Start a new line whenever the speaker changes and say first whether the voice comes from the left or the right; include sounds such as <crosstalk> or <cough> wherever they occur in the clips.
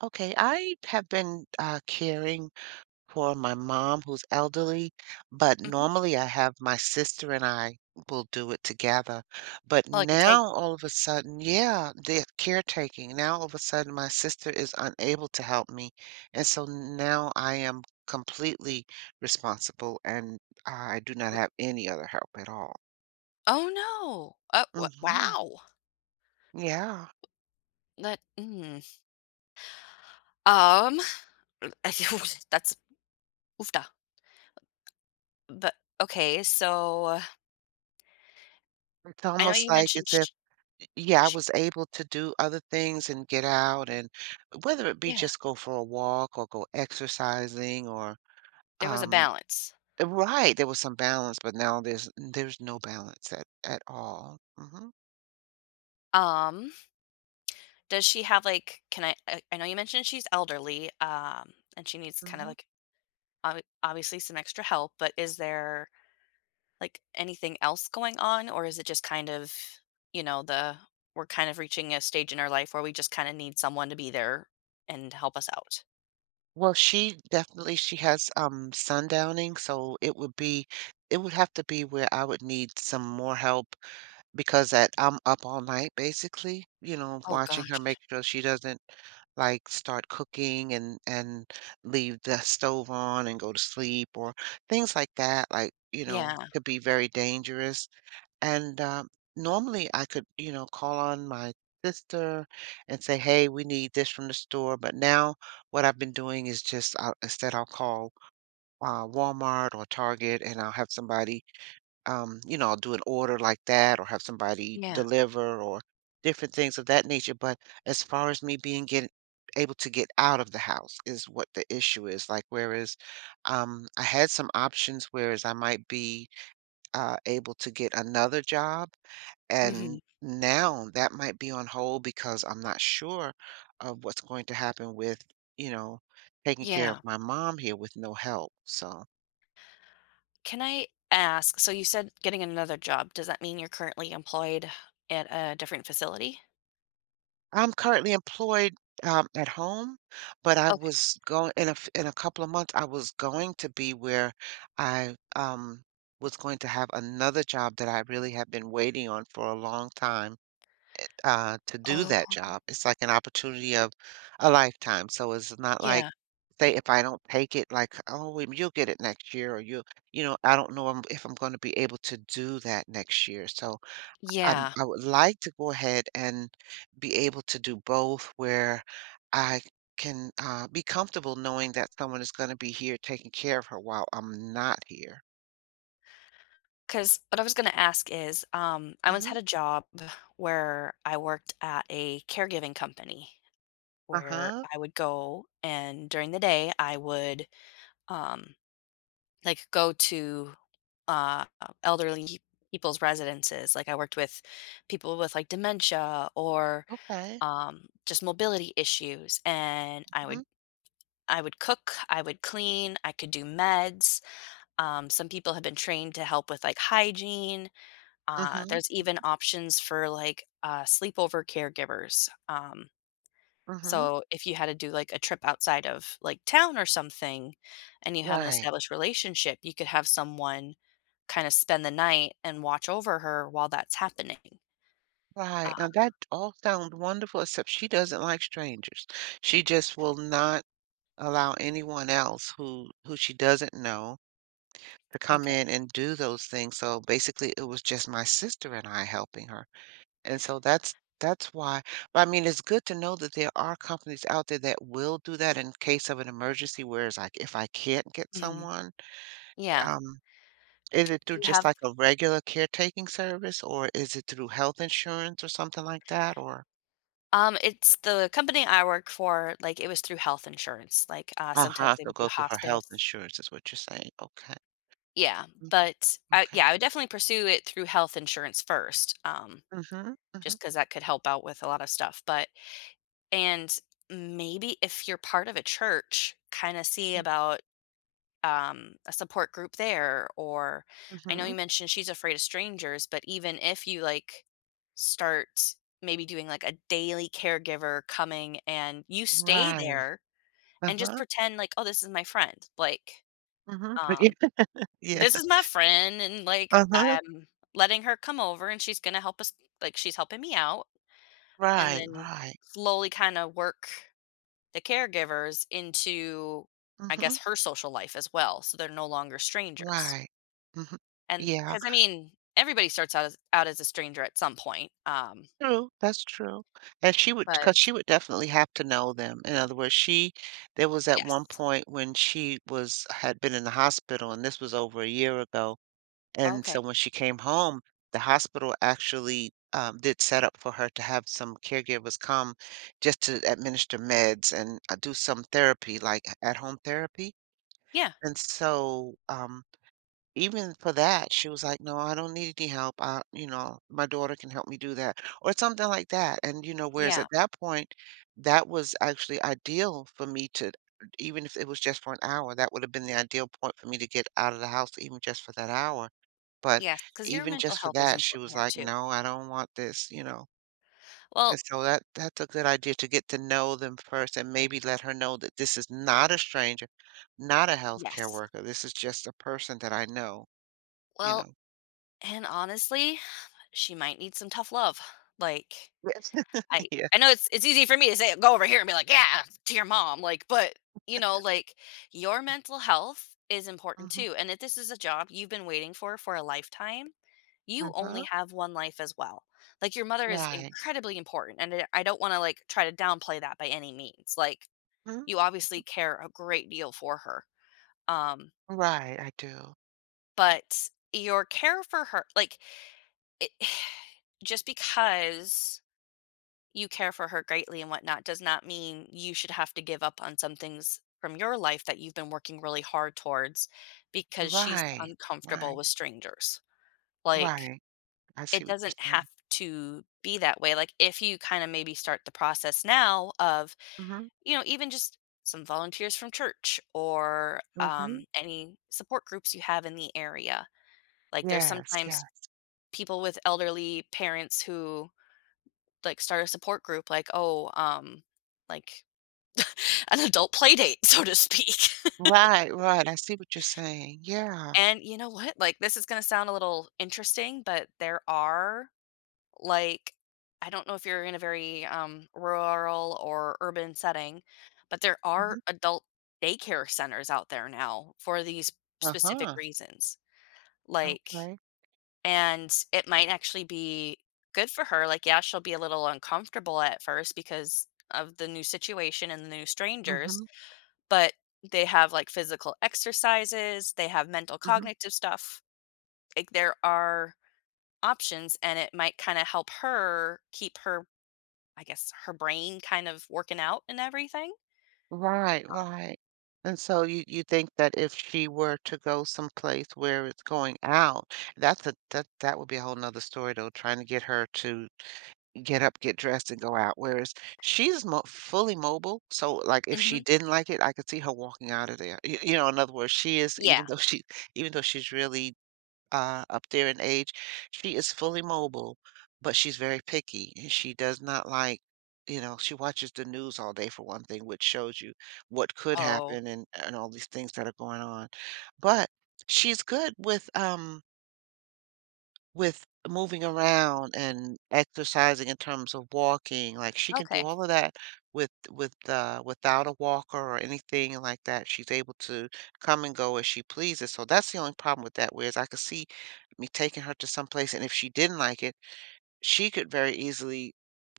right: Okay, I have been caring for my mom who's elderly, but
left: Mhm.
right: normally I have my sister and I will do it together. But
left: Like a take
right: now all of a sudden, yeah, the caretaking. Now all of a sudden, my sister is unable to help me. And so now I am completely responsible and I do not have any other help at all.
left: oh, no. Oh, w
right: hmm
left: wow.
right: Yeah.
left: That mm. Um, <laughs> that's oofta. But, okay, so
right: It's
left: I know
right: almost
left: you
right: like
left: mentioned
right: it's.
left: sh
right: Yeah, I
left: she
right: was able to do other things and get out and whether it be
left: yeah,
right: just go for a walk or go exercising or
left: there was a
right: um
left: balance.
right: right, there was some balance, but now there's no balance at all.
left: Um, does she have, like can I know you mentioned she's elderly, and she needs kind of,
right: Hmm
left: like, ob obviously some extra help, but is there like anything else going on, or is it just kind of the we're kind of reaching a stage in our life where we just kind of need someone to be there and help us out.
right: Well, she definitely she has sundowning, so it would be it would have to be where I would need some more help. Because that I'm up all night basically, you know,
left: Oh
right: watching her,
left: gosh.
right: make sure she doesn't, like, start cooking and leave the stove on and go to sleep or things like that, like, you know,
left: Yeah.
right: could be very dangerous, and, normally I could, you know, call on my sister and say, "Hey, we need this from the store," but now what I've been doing is just I'll instead I'll call, Walmart or Target, and I'll have somebody you know, I'll do an order like that or have somebody
left: Yeah.
right: deliver or different things of that nature. But as far as me being get, able to get out of the house is what the issue is. Like, whereas I had some options, whereas I might be able to get another job.
left: Hmm.
right: And now that might be on hold because I'm not sure of what's going to happen with, you know, taking care of
left: Yeah,
right: my mom here with no help. So.
left: can I ask, so you said getting another job, does that mean you're currently employed at a different facility?
right: I'm currently employed, at home, but I
left: Okay.
right: was going in a f in a couple of months, I was going to be where I, was going to have another job that I really have been waiting on for a long time, to do that
left: Oh.
right: job. It's like an opportunity of a lifetime, so it's not like,
left: Yeah.
right: say, if I don't take it, like, "Oh, you'll get it next year," or, you know, I don't know, if I'm gonna be able to do that next year, so I'm
left: Yeah,
right: I would like to go ahead and be able to do both where I can be comfortable knowing that someone is going to be here taking care of her while I'm not here.
left: because what I was going to ask is, I once had
right: hmm
left: a job where I worked at a caregiving company where
right: Uh-huh.
left: I would go, and during the day I would um like go to uh elderly people's residences. Like I worked with people with like dementia or
right: Okay.
left: just mobility issues, and I would
right: hmm
left: I would cook, I would clean, I could do meds. Some people have been trained to help with like hygiene.
right: hmm
left: There's even options for like sleepover caregivers.
right: hmm
left: So, if you had to do, like, a trip outside of, like, town or something, and you have an
right: Right.
left: established relationship, you could have someone kinda spend the night and watch over her while that's happening.
right: Right.
left: Uh.
right: And that all sounds wonderful, except she doesn't like strangers. She just will not allow anyone else who she doesn't know to come
left: Okay.
right: in and do those things. So basically, it was just my sister and I helping her. And so that's why. But I mean, it's good to know that there are companies out there that will do that in case of an emergency, whereas like if I can't get
left: Mhm.
right: someone,
left: Yeah.
right: um, is
left: Do
right: it through
left: you
right: just
left: have
right: like a regular caretaking service or is it through health insurance or something like that? Or
left: it's the company I work for, like, it was through health insurance, like,
right: I'll
left: sometimes
right: have
left: they
right: to
left: would do
right: go through her health
left: hospice.
right: insurance is what you're saying. Okay.
left: Yeah,
right: Mm.
left: but I
right: Okay.
left: yeah, I would definitely pursue it through health insurance first,
right: Mm-hmm. Mm-hmm.
left: just because that could help out with a lot of stuff. But and maybe if you're part of a church, kind of see
right: Mm.
left: about a support group there. Or I know
right: Mm-hmm.
left: you mentioned she's afraid of strangers, but even if you like start maybe doing like a daily caregiver coming and you stay
right: Right.
left: there and just
right: Uh-huh.
left: pretend like, oh, this is my friend. Like,
right: Mm-hmm.
left: um,
right: <laughs> Yeah.
left: this
right: Yeah.
left: is my friend. And like,
right: Uh-huh.
left: I'm letting her come over and she's going to help us. Like, she's helping me out. And
right: Right.
left: then
right: Right.
left: slowly kind of work the caregivers into, I
right: Mm-hmm.
left: guess, her social life as well, so they're no longer strangers.
right: Right. Mm-hmm.
left: And
right: Yeah.
left: because I mean, everybody starts out as a stranger at some point,
right: True, that's true. And she would, because she
left: but
right: would definitely have to know them. In other words, she there was at
left: yes.
right: one point when she was had been in the hospital, and this was over a year ago, and
left: Okay.
right: so when she came home, the hospital actually, did set up for her to have some caregivers come just to administer meds and, do some therapy, like, at-home therapy.
left: Yeah,
right: And so, even for that, she was like, "No, I don't need any help. I you know, my daughter can help me do that," or something like that, and, you know, whereas
left: yeah,
right: at that point, that was actually ideal for me to even if it was just for an hour, that would have been the ideal point for me to get out of the house even just for that hour, but
left: yes, because your
right: even
left: mental
right: just for
left: health is
right: that, she
left: important
right: was
left: here
right: like,
left: too.
right: "No, I don't want this," you know, and
left: Well,
right: so that's a good idea to get to know them first and maybe let her know that this is not a stranger, not a healthcare
left: yes.
right: worker, this is just a person that I know. You
left: Well,
right: know?
left: and honestly, she might need some tough love, like
right: Yes. <laughs>
left: I
right: Yeah.
left: I know it's easy for me to say, "Go over here," and be like, "Yeah," to your mom, like, but, you know, like, your mental health is important
right: Mhm.
left: too, and if this is a job you've been waiting for a lifetime, you only
right: Mhm.
left: have 1 life as well. Like, your mother is
right: Right.
left: incredibly important, and I don't wanna, like, try to downplay that by any means, like,
right: Mhm.
left: you obviously care a great deal for her, um,
right: Right, I do. Mm.
left: but your care for her like, it <sighs> just because you care for her greatly and whatnot does not mean you should have to give up on some things from your life that you've been working really hard towards because she's
right: Right.
left: uncomfortable
right: Right.
left: with strangers. Like,
right: Right. I
left: it
right: see what you're
left: doesn't have
right: saying.
left: to be that way. Like, if you kind of maybe start the process now of,
right: Mhm.
left: you know, even just some volunteers from church or
right: Mhm.
left: any support groups you have in the area. Like, there's
right: Yes,
left: sometimes
right: yeah.
left: people with elderly parents who like start a support group, like, oh, like an adult play date, so to speak. <laughs>
right: Right, right, I see what you're saying. Yeah.
left: And you know what? Like, this is going to sound a little interesting, but there are like, I don't know if you're in a very rural or urban setting, but there are
right: Mhm.
left: adult daycare centers out there now for these specific
right: Uh-huh.
left: reasons. Like,
right: Okay.
left: and it might actually be good for her. Like, yeah, she'll be a little uncomfortable at first because of the new situation and the new strangers,
right: Mhm.
left: but they have, like, physical exercises, they have mental
right: Mhm.
left: cognitive stuff. Like, there are options, and it might kinda help her keep her I guess, her brain kind of working out and everything.
right: Right, right. And so you think that if she were to go someplace where it's going out, that's a that that would be a whole whole 'nother story, though, trying to get her to get up, get dressed, and go out, whereas she's mo fully mobile, so, like, if she
left: Mhm.
right: didn't like it, I could see her walking out of there. Y you know, in other words, she is
left: Yeah.
right: even though she even though she's really, up there in age, she is fully mobile, but she's very picky, and she does not like. You know, she watches the news all day, for one thing, which shows you what could
left: Oh,
right: happen and all these things that are going on, but she's good with moving around and exercising in terms of walking, like, she can do
left: okay.
right: all of that with, without a walker or anything like that. She's able to come and go as she pleases, so that's the only problem with that, whereas I could see me taking her to some place, and if she didn't like it, she could very easily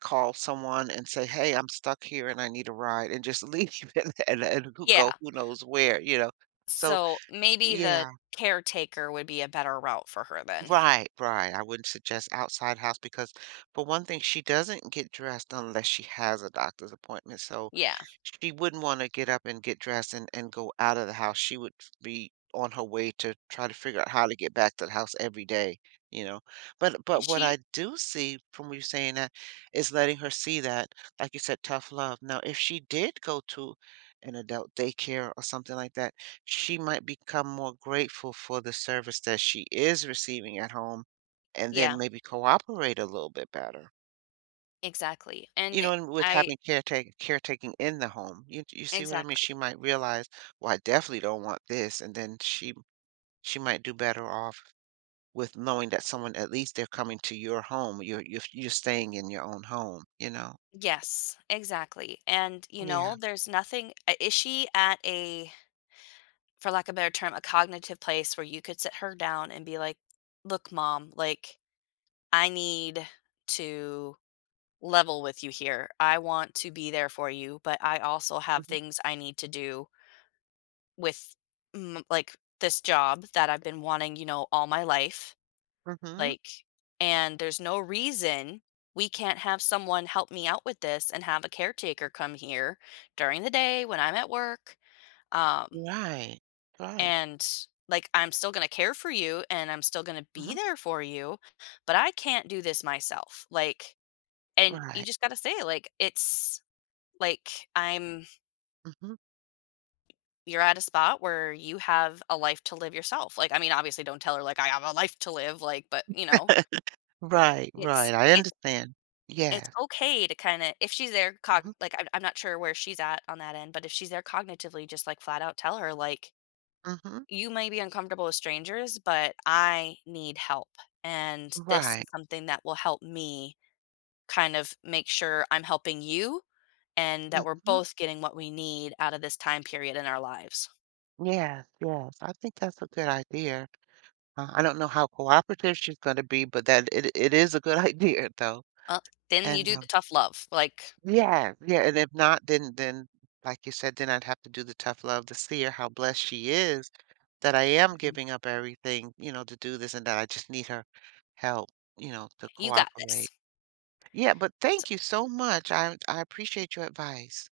right: call someone and say, "Hey, I'm stuck here and I need a ride," and just leave <laughs> and who
left: Yeah.
right: go who knows where, you know? So
left: So, maybe the
right: yeah.
left: caretaker would be a better route for her then.
right: Right, right. I wouldn't suggest outside house because, for one thing, she doesn't get dressed unless she has a doctor's appointment. So,
left: Yeah.
right: she wouldn't wanna get up and get dressed and go out of the house. She would be on her way to try to figure out how to get back to the house every day, you know? But
left: Is
right: what I
left: she
right: do see from you saying that is letting her see that, like you said, tough love. Now if she did go to an adult daycare or something like that, she might become more grateful for the service that she is receiving at home and
left: Yeah,
right: then maybe cooperate a little bit better.
left: exactly,
right: You
left: and
right: know, and with
left: I
right: having caretake caretaking in the home, you see what I mean? She
left: Exactly.
right: might realize, "Well, I definitely don't want this," and then she might do better off with knowing that someone at least they're coming to your home, you're staying in your own home, you know?
left: Yes, exactly, and, you
right: Yeah.
left: know, there's nothing I is she at a, for lack of a better term, a cognitive place where you could sit her down and be like, "Look, mom, like, I need to level with you here. I want to be there for you, but I also have
right: Mhm,
left: things I need to do." With, mm, like, this job that I've been wanting, you know, all my life,
right: mhm.
left: like, and there's no reason we can't have someone help me out with this and have a caretaker come here during the day when I'm at work, um,
right: Right, right.
left: and, like, I'm still gonna care for you and I'm still gonna be
right: Mhm,
left: there for you, but I can't do this myself, like and you
right: right.
left: just gotta say, like, it's like, I'm
right: Mhm.
left: you're at a spot where you have a life to live yourself. Like, I mean, obviously don't tell her like I have a life to live, like, but you know,
right: <laughs> Right,
left: it's
right: right, I
left: it's
right: understand.
left: it's
right: Yes.
left: okay to kind of if she's there cog
right: Mhm,
left: like I'm not sure where she's at on that end, but if she's there cognitively, just like flat out tell her like
right: mhm.
left: you may be uncomfortable with strangers, but I need help. And this
right: Right.
left: is something that will help me kind of make sure I'm helping you and that we're
right: Mhm.
left: both getting what we need out of this time period in our lives.
right: Yes, yes, I think that's a good idea. I don't know how cooperative she's gonna be, but that it is a good <laughs> idea though.
left: Well, then you
right: And,
left: do the tough love. Like
right: yeah, yeah, and if not, then like you said, then I'd have to do the tough love to see her how blessed she is that I am
left: Okay,
right: giving up everything, you know, to do this and that I just need her help, you know, to
left: you got this.
right: cooperate. Yeah, but thank you so much. I appreciate your advice.